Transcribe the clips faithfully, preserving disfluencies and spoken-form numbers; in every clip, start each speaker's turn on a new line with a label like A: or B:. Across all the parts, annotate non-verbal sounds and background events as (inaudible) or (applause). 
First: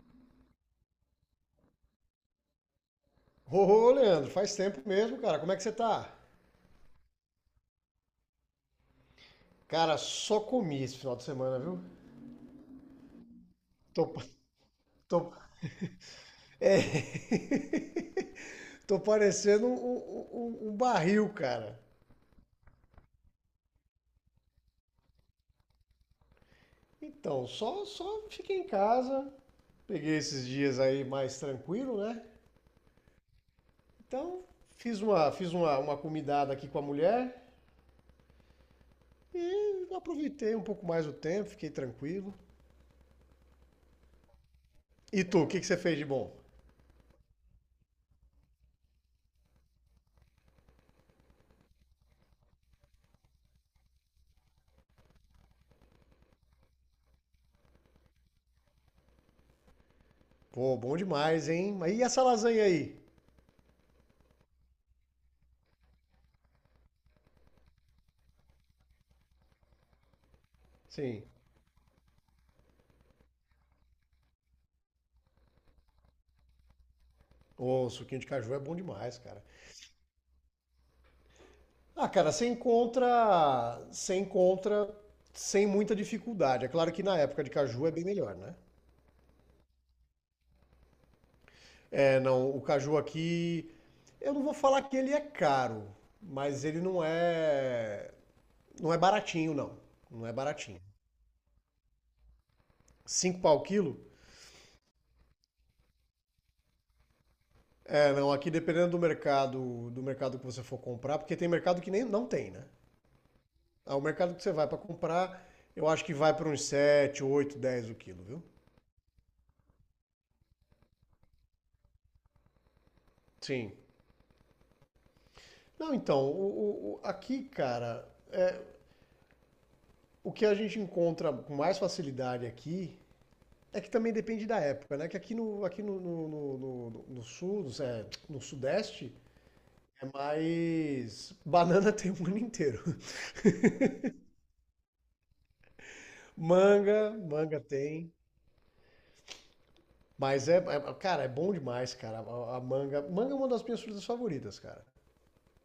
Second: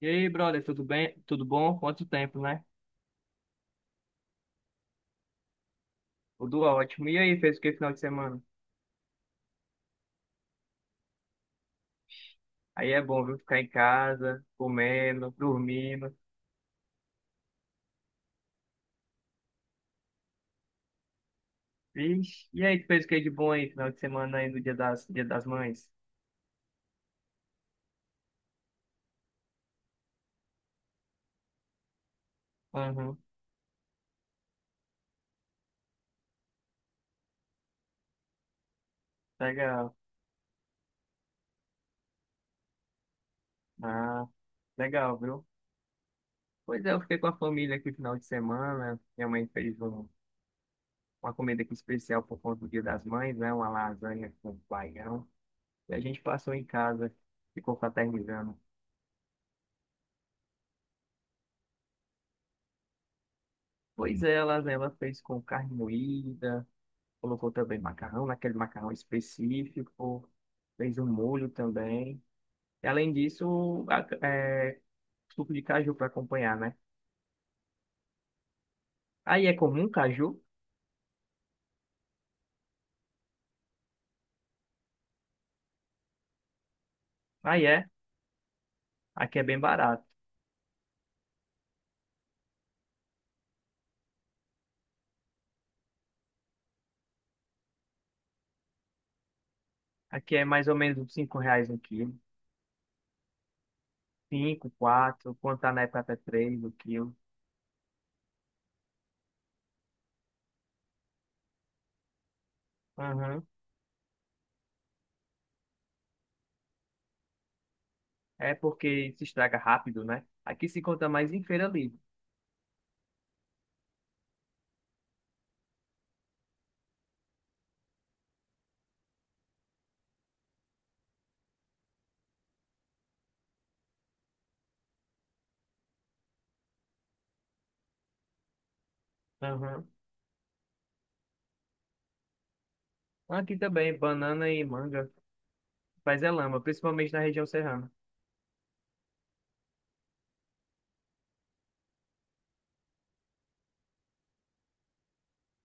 A: E aí, brother, tudo bem? Tudo bom? Quanto tempo, né?
B: Ô, ô, Leandro, faz tempo mesmo, cara. Como é que você tá?
A: Tudo ótimo. E aí, fez o que final de semana?
B: Cara, só comi esse final de semana, viu?
A: Aí é bom, viu? Ficar em
B: Tô, pa-
A: casa,
B: tô,
A: comendo, dormindo.
B: é, (laughs) Tô parecendo um, um- um- um barril, cara.
A: Vixe. E aí, tu fez o que de bom aí, final de semana aí, no Dia das, Dia das Mães?
B: Então, só, só fiquei em casa, peguei esses dias aí mais tranquilo, né?
A: Aham,
B: Então, fiz uma, fiz uma, uma comidada aqui com a mulher e
A: legal.
B: aproveitei um pouco mais o tempo, fiquei tranquilo.
A: Ah, legal,
B: E tu,
A: viu?
B: o que que você fez de bom?
A: Pois é, eu fiquei com a família aqui final de semana. Minha mãe fez um- Uma comida aqui especial por conta do Dia das Mães, né? Uma lasanha com baião. E a gente passou em casa, ficou fraternizando.
B: Pô, bom demais, hein? Mas e essa lasanha aí?
A: Pois ela, ela fez com carne moída, colocou também macarrão, naquele macarrão específico, fez um
B: Sim.
A: molho também. E, além disso, a- é, suco de caju para acompanhar, né?
B: Ô, suquinho de caju é bom demais, cara.
A: Aí é comum caju?
B: Ah, cara, você encontra, você encontra sem muita dificuldade. É claro que na época de
A: Aí é.
B: caju é bem melhor, né?
A: Aqui é bem barato.
B: É, não, o caju aqui, eu não vou falar que ele é caro, mas ele não é, não é baratinho, não. Não é
A: Aqui é mais ou
B: baratinho.
A: menos uns cinco reais um quilo.
B: Cinco pau o quilo?
A: Cinco, quatro, quando tá na época, até três o quilo.
B: É, não, aqui dependendo do mercado, do mercado que você for comprar, porque tem mercado que nem não tem, né?
A: Aham.
B: Ah, o mercado que você vai pra comprar, eu acho que vai para uns sete, oito, dez o quilo, viu?
A: É porque se estraga rápido, né? Aqui se conta mais em feira livre.
B: Sim. Não, então, o- o- aqui, cara, o que a gente encontra com mais facilidade aqui é que também depende da época, né? Que aqui no, aqui no, no, no- no- no- no sul, no, é, no sudeste,
A: Aham.
B: é mais. Banana (laughs) tem o ano inteiro.
A: Aqui também, banana e manga. Mas é lama, principalmente
B: Manga,
A: na região
B: manga
A: serrana.
B: tem. Mas é, é- cara, é bom demais, cara. A, a manga, manga é uma das minhas frutas favoritas, cara.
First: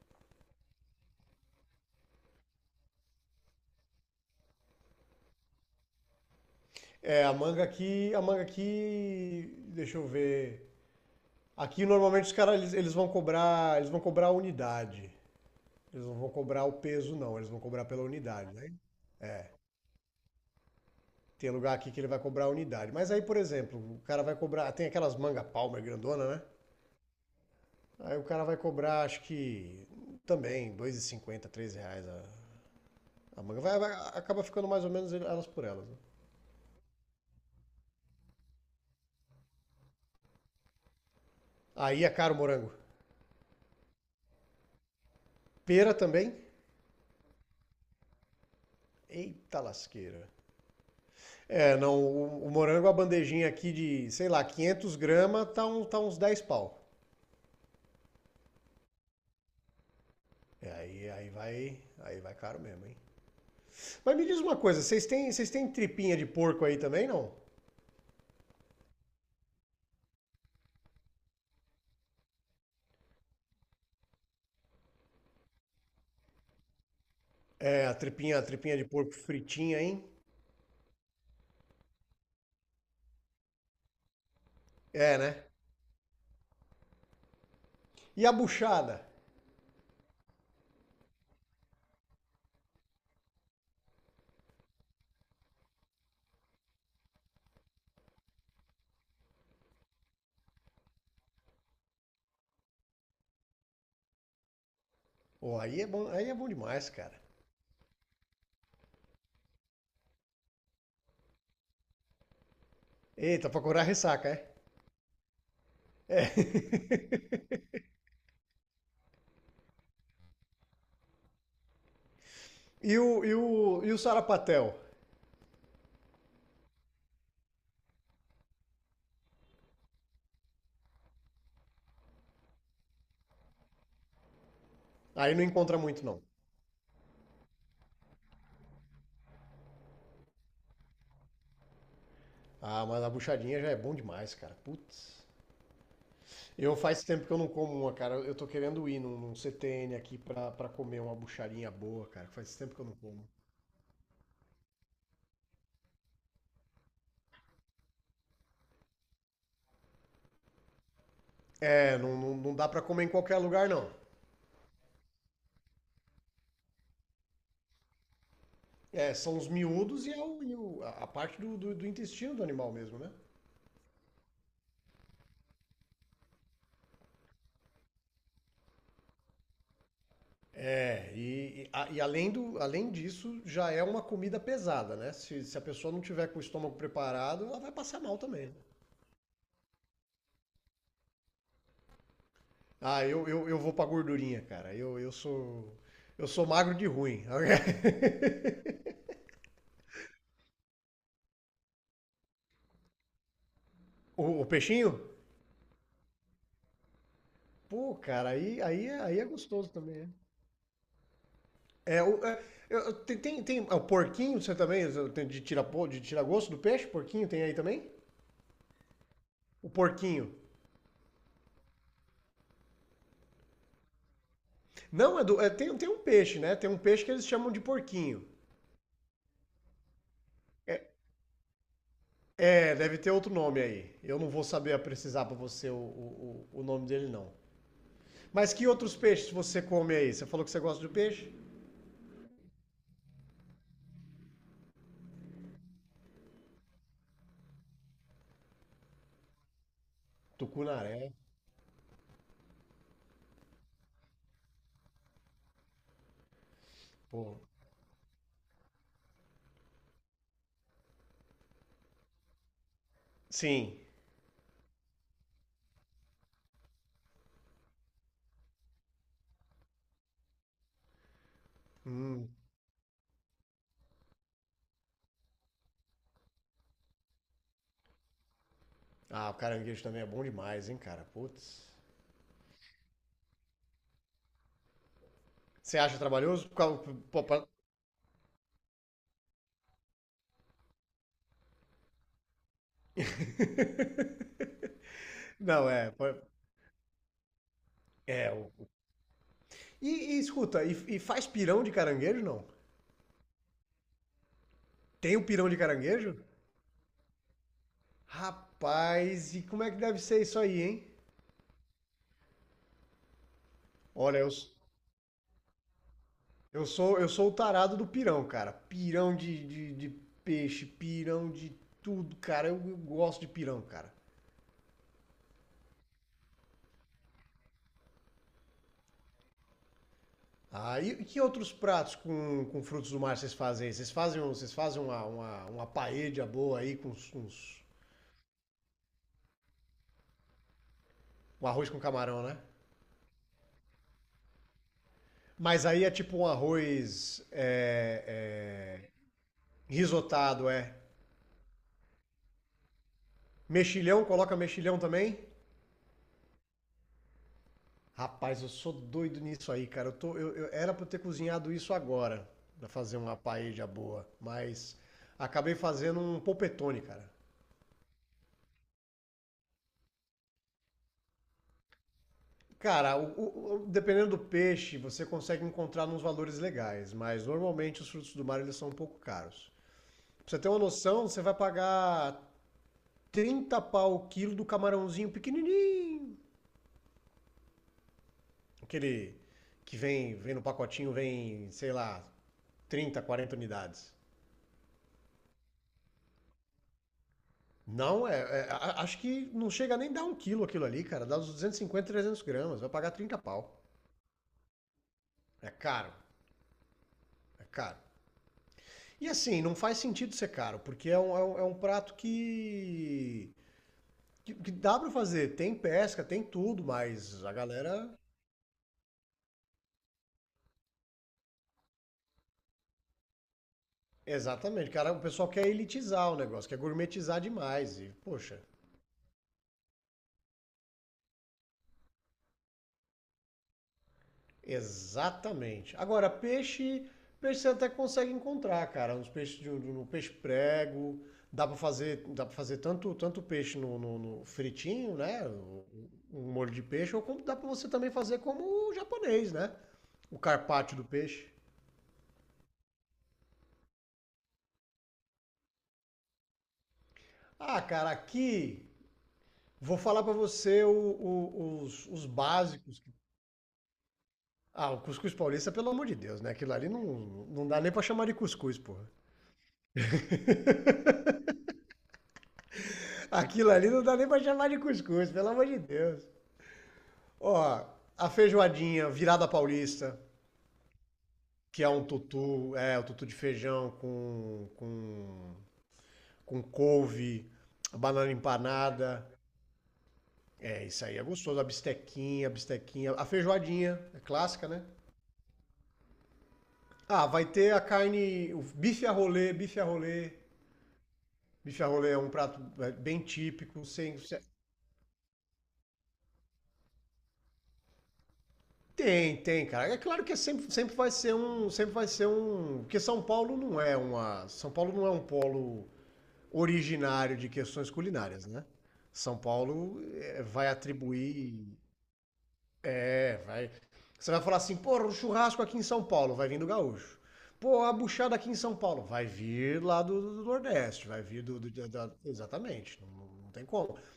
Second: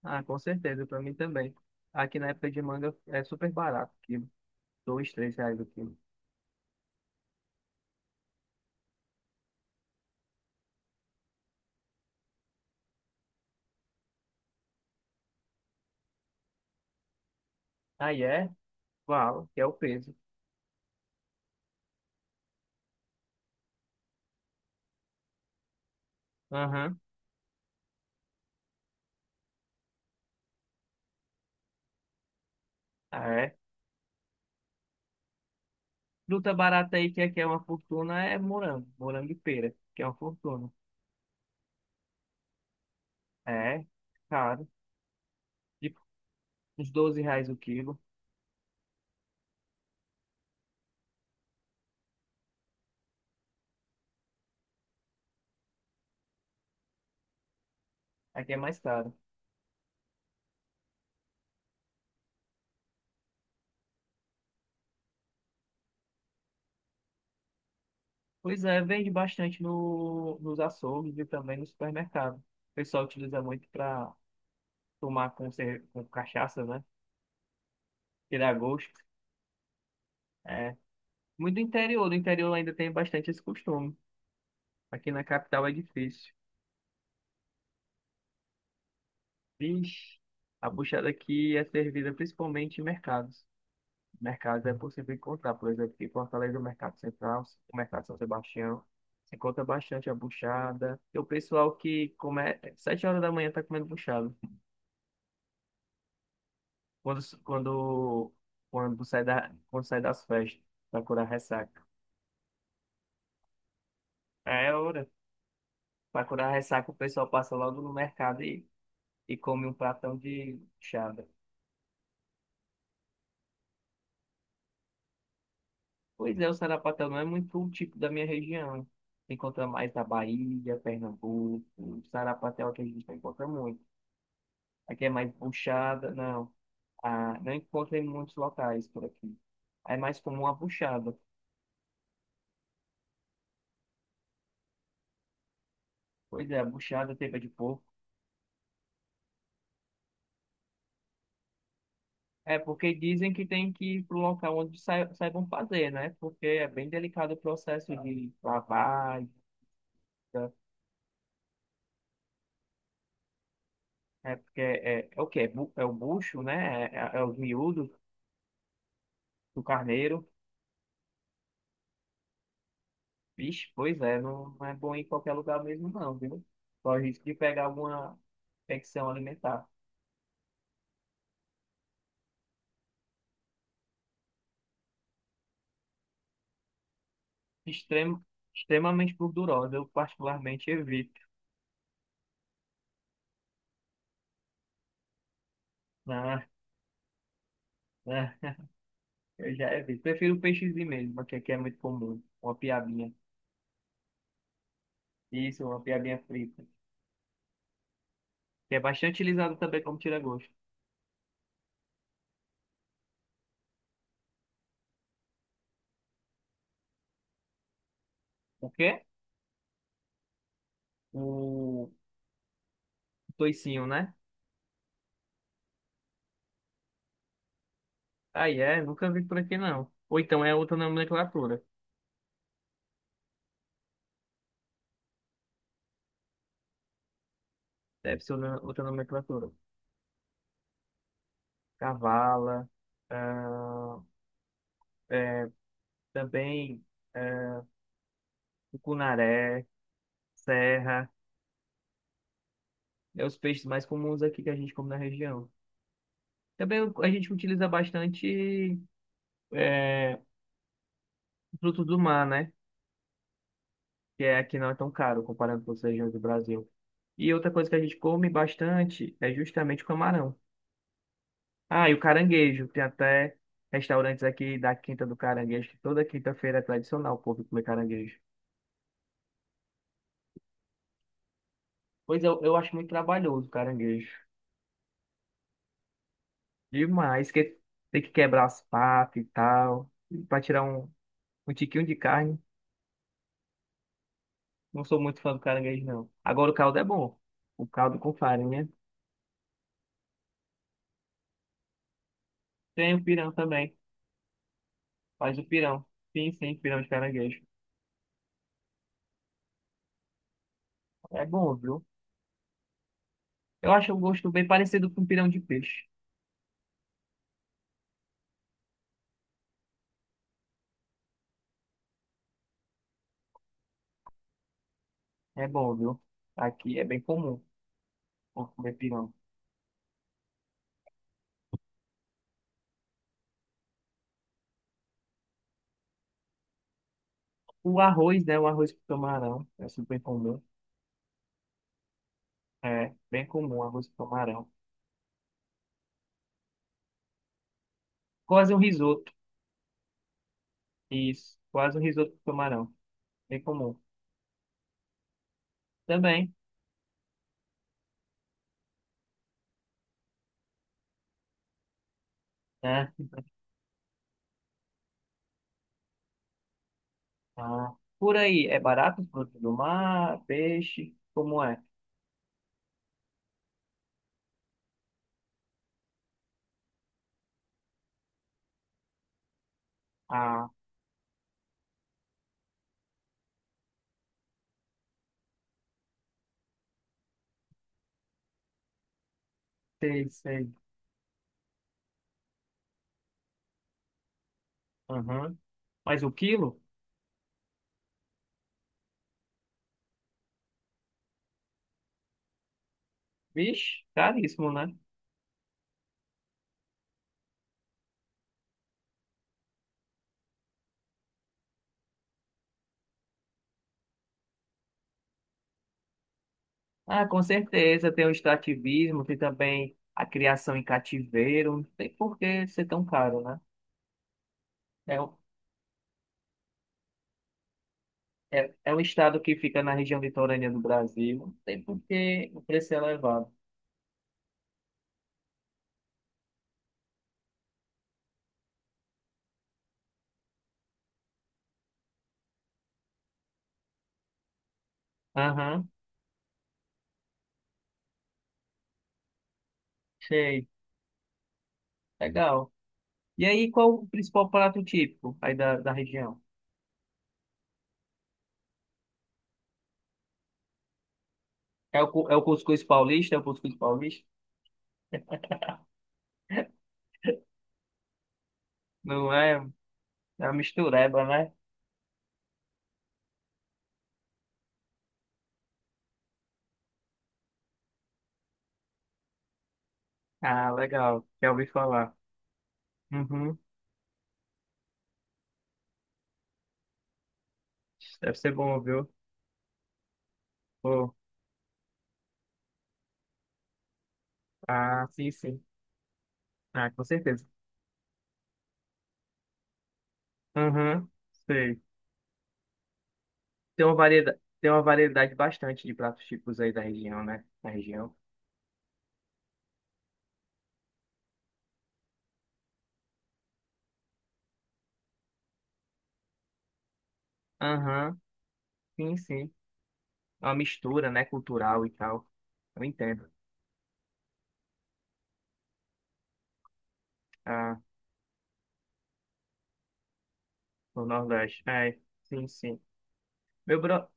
A: Ah, com certeza, para mim também. Aqui na época de manga é super barato, o quilo. Dois, três reais o quilo.
B: É, a manga aqui, a manga aqui, deixa eu ver. Aqui normalmente os caras eles, eles vão cobrar, eles vão cobrar a unidade. Eles não vão cobrar o peso, não, eles vão cobrar pela
A: Aí é?
B: unidade, né?
A: Uau, que é o peso.
B: Tem lugar aqui que ele vai cobrar a unidade. Mas aí, por exemplo, o cara vai cobrar. Tem aquelas manga palmer grandona, né?
A: Aham,
B: Aí o cara vai cobrar, acho que também, dois e cinquenta três reais a,
A: ah
B: a
A: é.
B: manga. Vai, vai- acaba ficando mais ou menos elas por elas, né?
A: Fruta barata aí, que aqui é uma fortuna, é morango, morango e pera, que é uma fortuna.
B: Aí é caro o morango.
A: É, caro.
B: Pera
A: Tipo,
B: também?
A: uns doze reais o quilo.
B: Eita lasqueira. É, não, o, o morango, a bandejinha aqui de, sei lá, quinhentos gramas, tá, um, tá uns dez pau.
A: Aqui é mais caro.
B: É, aí, aí vai, aí vai caro mesmo, hein? Mas me diz uma coisa, vocês têm, vocês têm tripinha de porco aí também, não?
A: Pois é, vende bastante no, nos açougues e também no supermercado. O pessoal utiliza muito para tomar com, cer- com cachaça, né?
B: É, a tripinha, a
A: Tirar
B: tripinha de
A: gosto.
B: porco fritinha, hein?
A: É. Muito do interior, no interior ainda tem bastante esse costume. Aqui
B: É,
A: na
B: né?
A: capital é difícil.
B: E a buchada?
A: Vixe, a puxada aqui é servida principalmente em mercados. Mercados é possível encontrar, por exemplo, aqui em Fortaleza, o Mercado Central, o Mercado São Sebastião. Se encontra bastante a buchada. E o pessoal que come sete horas da manhã está comendo buchada.
B: Pô, aí é bom, aí é bom demais, cara.
A: Quando, quando, quando, sai da, quando sai das festas, para curar ressaca.
B: Eita, pra curar a ressaca, é?
A: É hora. Para
B: É.
A: curar
B: (laughs)
A: ressaca, o pessoal passa logo no mercado e, e come um pratão de buchada.
B: E o, e o, e o sarapatel?
A: Pois é, o sarapatel não é muito o tipo da minha região. Se encontra mais na Bahia, Pernambuco. O sarapatel que a gente não encontra muito. Aqui é mais
B: Aí não encontra muito,
A: buchada,
B: não.
A: não. Ah, não encontra em muitos locais por aqui. É mais comum a buchada.
B: Ah, mas a buchadinha já é bom demais, cara. Putz.
A: Pois é, a
B: Eu faz
A: buchada,
B: tempo que eu
A: teve de
B: não como
A: porco.
B: uma, cara. Eu tô querendo ir num, num C T N aqui pra, pra comer uma buchadinha boa, cara. Faz
A: É
B: tempo que eu
A: porque
B: não como.
A: dizem que tem que ir para o local onde sai- saibam fazer, né? Porque é bem delicado o processo de lavagem. Tá?
B: É, não, não, não dá pra comer em qualquer lugar, não.
A: É porque é, é o quê? É, bu- é o bucho, né? É, é é os miúdos
B: É, são os
A: do
B: miúdos e, é
A: carneiro.
B: o- e o- a a parte do, do- do intestino do animal mesmo, né?
A: Vixe, pois é, não, não é bom ir em qualquer lugar mesmo, não, viu? Corre o risco de pegar alguma infecção alimentar.
B: É, e, e a- e além do, além disso, já é uma comida pesada, né? Se, se a pessoa não tiver com o estômago preparado, ela vai passar mal
A: Extremo,
B: também, né?
A: Extremamente gordurosa, eu particularmente evito.
B: Ah, eu, eu, eu vou pra gordurinha, cara. Eu, eu sou eu
A: Ah,
B: sou magro de ruim.
A: ah, (laughs)
B: (laughs)
A: eu já evito. Prefiro peixezinho mesmo, porque aqui é muito comum. Uma piabinha.
B: O, o peixinho?
A: Isso, uma piabinha frita.
B: Pô, cara, aí,
A: Que é
B: aí, é-
A: bastante
B: aí é
A: utilizado
B: gostoso
A: também
B: também,
A: como
B: né?
A: tira-gosto.
B: É, o, é, eu- eu- tem, tem, tem- é, o porquinho, você também, tem de tira, de tira gosto do peixe? Porquinho tem aí também?
A: O quê?
B: O porquinho.
A: O toicinho, né?
B: Não, Edu, é, tem, tem um peixe, né? Tem um peixe que eles chamam de porquinho.
A: Aí é, nunca vi por aqui não. Ou então é outra nomenclatura.
B: É, deve ter outro nome aí. Eu não vou saber precisar pra você o, o, o o nome dele, não.
A: Deve ser outra
B: Mas que
A: outra
B: outros peixes
A: nomenclatura.
B: você come aí? Você falou que você gosta de peixe?
A: Cavala. ah, é, Também é, tucunaré, serra,
B: Tucunaré,
A: é os peixes mais comuns aqui que a gente come na região. Também a gente
B: pô.
A: utiliza bastante é, frutos do mar, né?
B: Sim.
A: Que é, aqui não é tão caro comparando com as regiões do Brasil. E outra coisa que a gente come bastante é justamente o camarão. Ah, e o
B: Hum.
A: caranguejo. Tem até restaurantes aqui da Quinta do Caranguejo, que toda quinta-feira é tradicional o povo comer caranguejo.
B: Ah, o caranguejo também é bom demais, hein, cara? Putz.
A: Pois eu, eu acho muito trabalhoso o caranguejo.
B: Você acha trabalhoso? Por causa- pô,
A: Demais,
B: pra-
A: que tem que quebrar as patas e tal, pra tirar um, um tiquinho de carne. Não sou muito fã do
B: Não,
A: caranguejo,
B: é. Pô,
A: não. Agora o caldo é bom. O caldo com
B: é. O-
A: farinha.
B: E, e escuta, e, e faz pirão de caranguejo, não?
A: Tem o pirão também.
B: Tem o
A: Faz o
B: pirão de
A: pirão.
B: caranguejo?
A: Sim, sim, pirão de caranguejo.
B: Rapaz, e como é que deve ser isso aí, hein?
A: É bom, viu? Eu acho o
B: Olha, eu,
A: gosto bem
B: s-
A: parecido com pirão de peixe.
B: eu sou eu sou o tarado do pirão, cara. Pirão de, de, de peixe, pirão de tudo, cara. Eu, eu gosto de pirão, cara.
A: É bom, viu? Aqui é bem comum comer pirão.
B: Ah, e, e que outros pratos com, com frutos do mar vocês fazem aí? Vocês fazem, um- vocês fazem uma, uma, uma paella boa aí com uns, uns-
A: O arroz, né? O arroz com camarão. É super comum.
B: um arroz com camarão, né?
A: É, bem comum arroz com camarão.
B: Mas aí é tipo um arroz
A: Quase um
B: é, é,
A: risoto.
B: risotado, é.
A: Isso, quase um risoto com camarão. Bem comum.
B: Mexilhão, coloca mexilhão também?
A: Também,
B: Rapaz, eu sou doido nisso aí, cara. Eu tô, eu, eu- Era pra eu ter cozinhado isso agora, pra
A: né?
B: fazer uma paella boa, mas acabei fazendo um polpetone, cara.
A: Ah, por aí, é barato os produtos do mar, peixe, como é?
B: Cara, o- o- o- dependendo do peixe, você consegue encontrar uns valores legais, mas normalmente os frutos do mar eles são um pouco caros. Pra você
A: Ah,
B: ter uma noção, você vai pagar trinta pau o quilo do camarãozinho pequenininho. Aquele que
A: sei,
B: vem, vem no
A: sei.
B: pacotinho, vem, sei lá, trinta, quarenta unidades.
A: Aham. Mas o quilo?
B: Não, é, é, a- acho que não chega nem dar um quilo aquilo ali, cara. Dá uns duzentos e cinquenta, trezentos gramas. Vai pagar trinta pau.
A: Vixe, caríssimo, né?
B: É caro. É caro. E assim, não faz sentido ser caro, porque é um, é um- é um prato que, que. que dá pra fazer. Tem pesca, tem tudo,
A: Ah, com
B: mas a galera.
A: certeza, tem o extrativismo, tem também a criação em cativeiro, não tem por que ser tão caro, né?
B: Exatamente, cara.
A: É
B: O
A: um,
B: pessoal quer elitizar o negócio, quer gourmetizar demais. E, poxa,
A: É, é um estado que fica na região litorânea do Brasil, não tem por que o preço é elevado.
B: exatamente. Agora, peixe, peixe você até consegue encontrar, cara. Uns peixes de, de- no peixe prego. Dá pra fazer, dá para fazer tanto, tanto peixe no, no- no fritinho, né? Um
A: Aham,
B: um molho de peixe, ou como dá pra você também fazer como o japonês, né? O
A: sei,
B: carpaccio do peixe.
A: legal. E aí, qual o principal prato típico aí da, da região?
B: Ah, cara, aqui vou falar pra você o- o-
A: É o,
B: os, os
A: cu- é o cuscuz
B: básicos.
A: paulista? É o cuscuz paulista?
B: Ah, o cuscuz paulista, pelo amor de Deus, né? Aquilo ali não, não dá nem pra chamar de cuscuz, porra.
A: Não é? É uma mistureba, né?
B: Aquilo ali não dá nem pra chamar de cuscuz, pelo amor de Deus. Ó, a feijoadinha virada paulista,
A: Ah, legal. Já ouvi
B: que é um
A: falar.
B: tutu, é, o tutu de
A: Uhum.
B: feijão com, com, com couve, banana
A: Deve ser bom, viu?
B: empanada. É, isso
A: Pô.
B: aí é gostoso. A bistequinha, a bistequinha. A feijoadinha, é clássica, né?
A: Ah, sim, sim. Ah, com
B: Ah,
A: certeza.
B: vai ter a carne, o bife a rolê, bife a rolê.
A: Uhum. Sei.
B: Bife a rolê é um prato é, bem típico,
A: Tem uma
B: sem...
A: variedade,
B: sem-
A: tem uma variedade bastante de pratos típicos aí da região, né? Da região,
B: Tem, tem, cara. É claro que é sempre, sempre vai ser um, sempre vai ser um, porque São Paulo não é uma, São Paulo não é um polo originário de questões
A: Aham,
B: culinárias, né?
A: sim,
B: São
A: sim.
B: Paulo eh,
A: É uma
B: vai
A: mistura, né?
B: atribuir.
A: Cultural e tal. Eu entendo.
B: É, vai. Você vai falar assim, pô, o churrasco aqui em São Paulo, vai vir do gaúcho.
A: Ah,
B: Pô, a buchada aqui em São Paulo, vai vir lá do, do
A: no
B: Nordeste, vai vir do.
A: Nordeste.
B: Do-
A: É,
B: da- da-
A: sim, sim.
B: exatamente, não, não- não tem
A: Meu,
B: como.
A: bro...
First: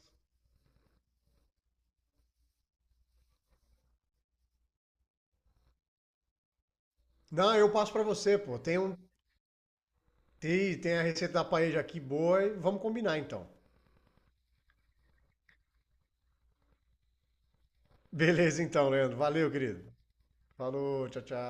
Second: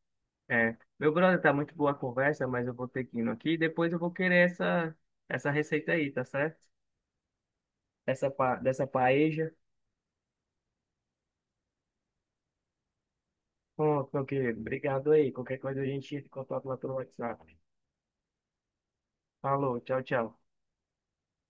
A: É, meu brother, tá muito boa a conversa, mas eu vou ter que ir aqui. Depois eu vou querer essa, essa receita aí, tá certo?
B: Não, eu passo pra
A: Essa,
B: você,
A: pa-
B: pô. Tem,
A: dessa
B: um,
A: paeja.
B: tem, tem a receita da paella aqui boa e vamos combinar então.
A: Pronto, meu querido. Obrigado aí. Qualquer coisa a gente entra em contato lá pelo WhatsApp.
B: Beleza então, Leandro. Valeu,
A: Falou,
B: querido.
A: tchau, tchau.
B: Falou, tchau, tchau.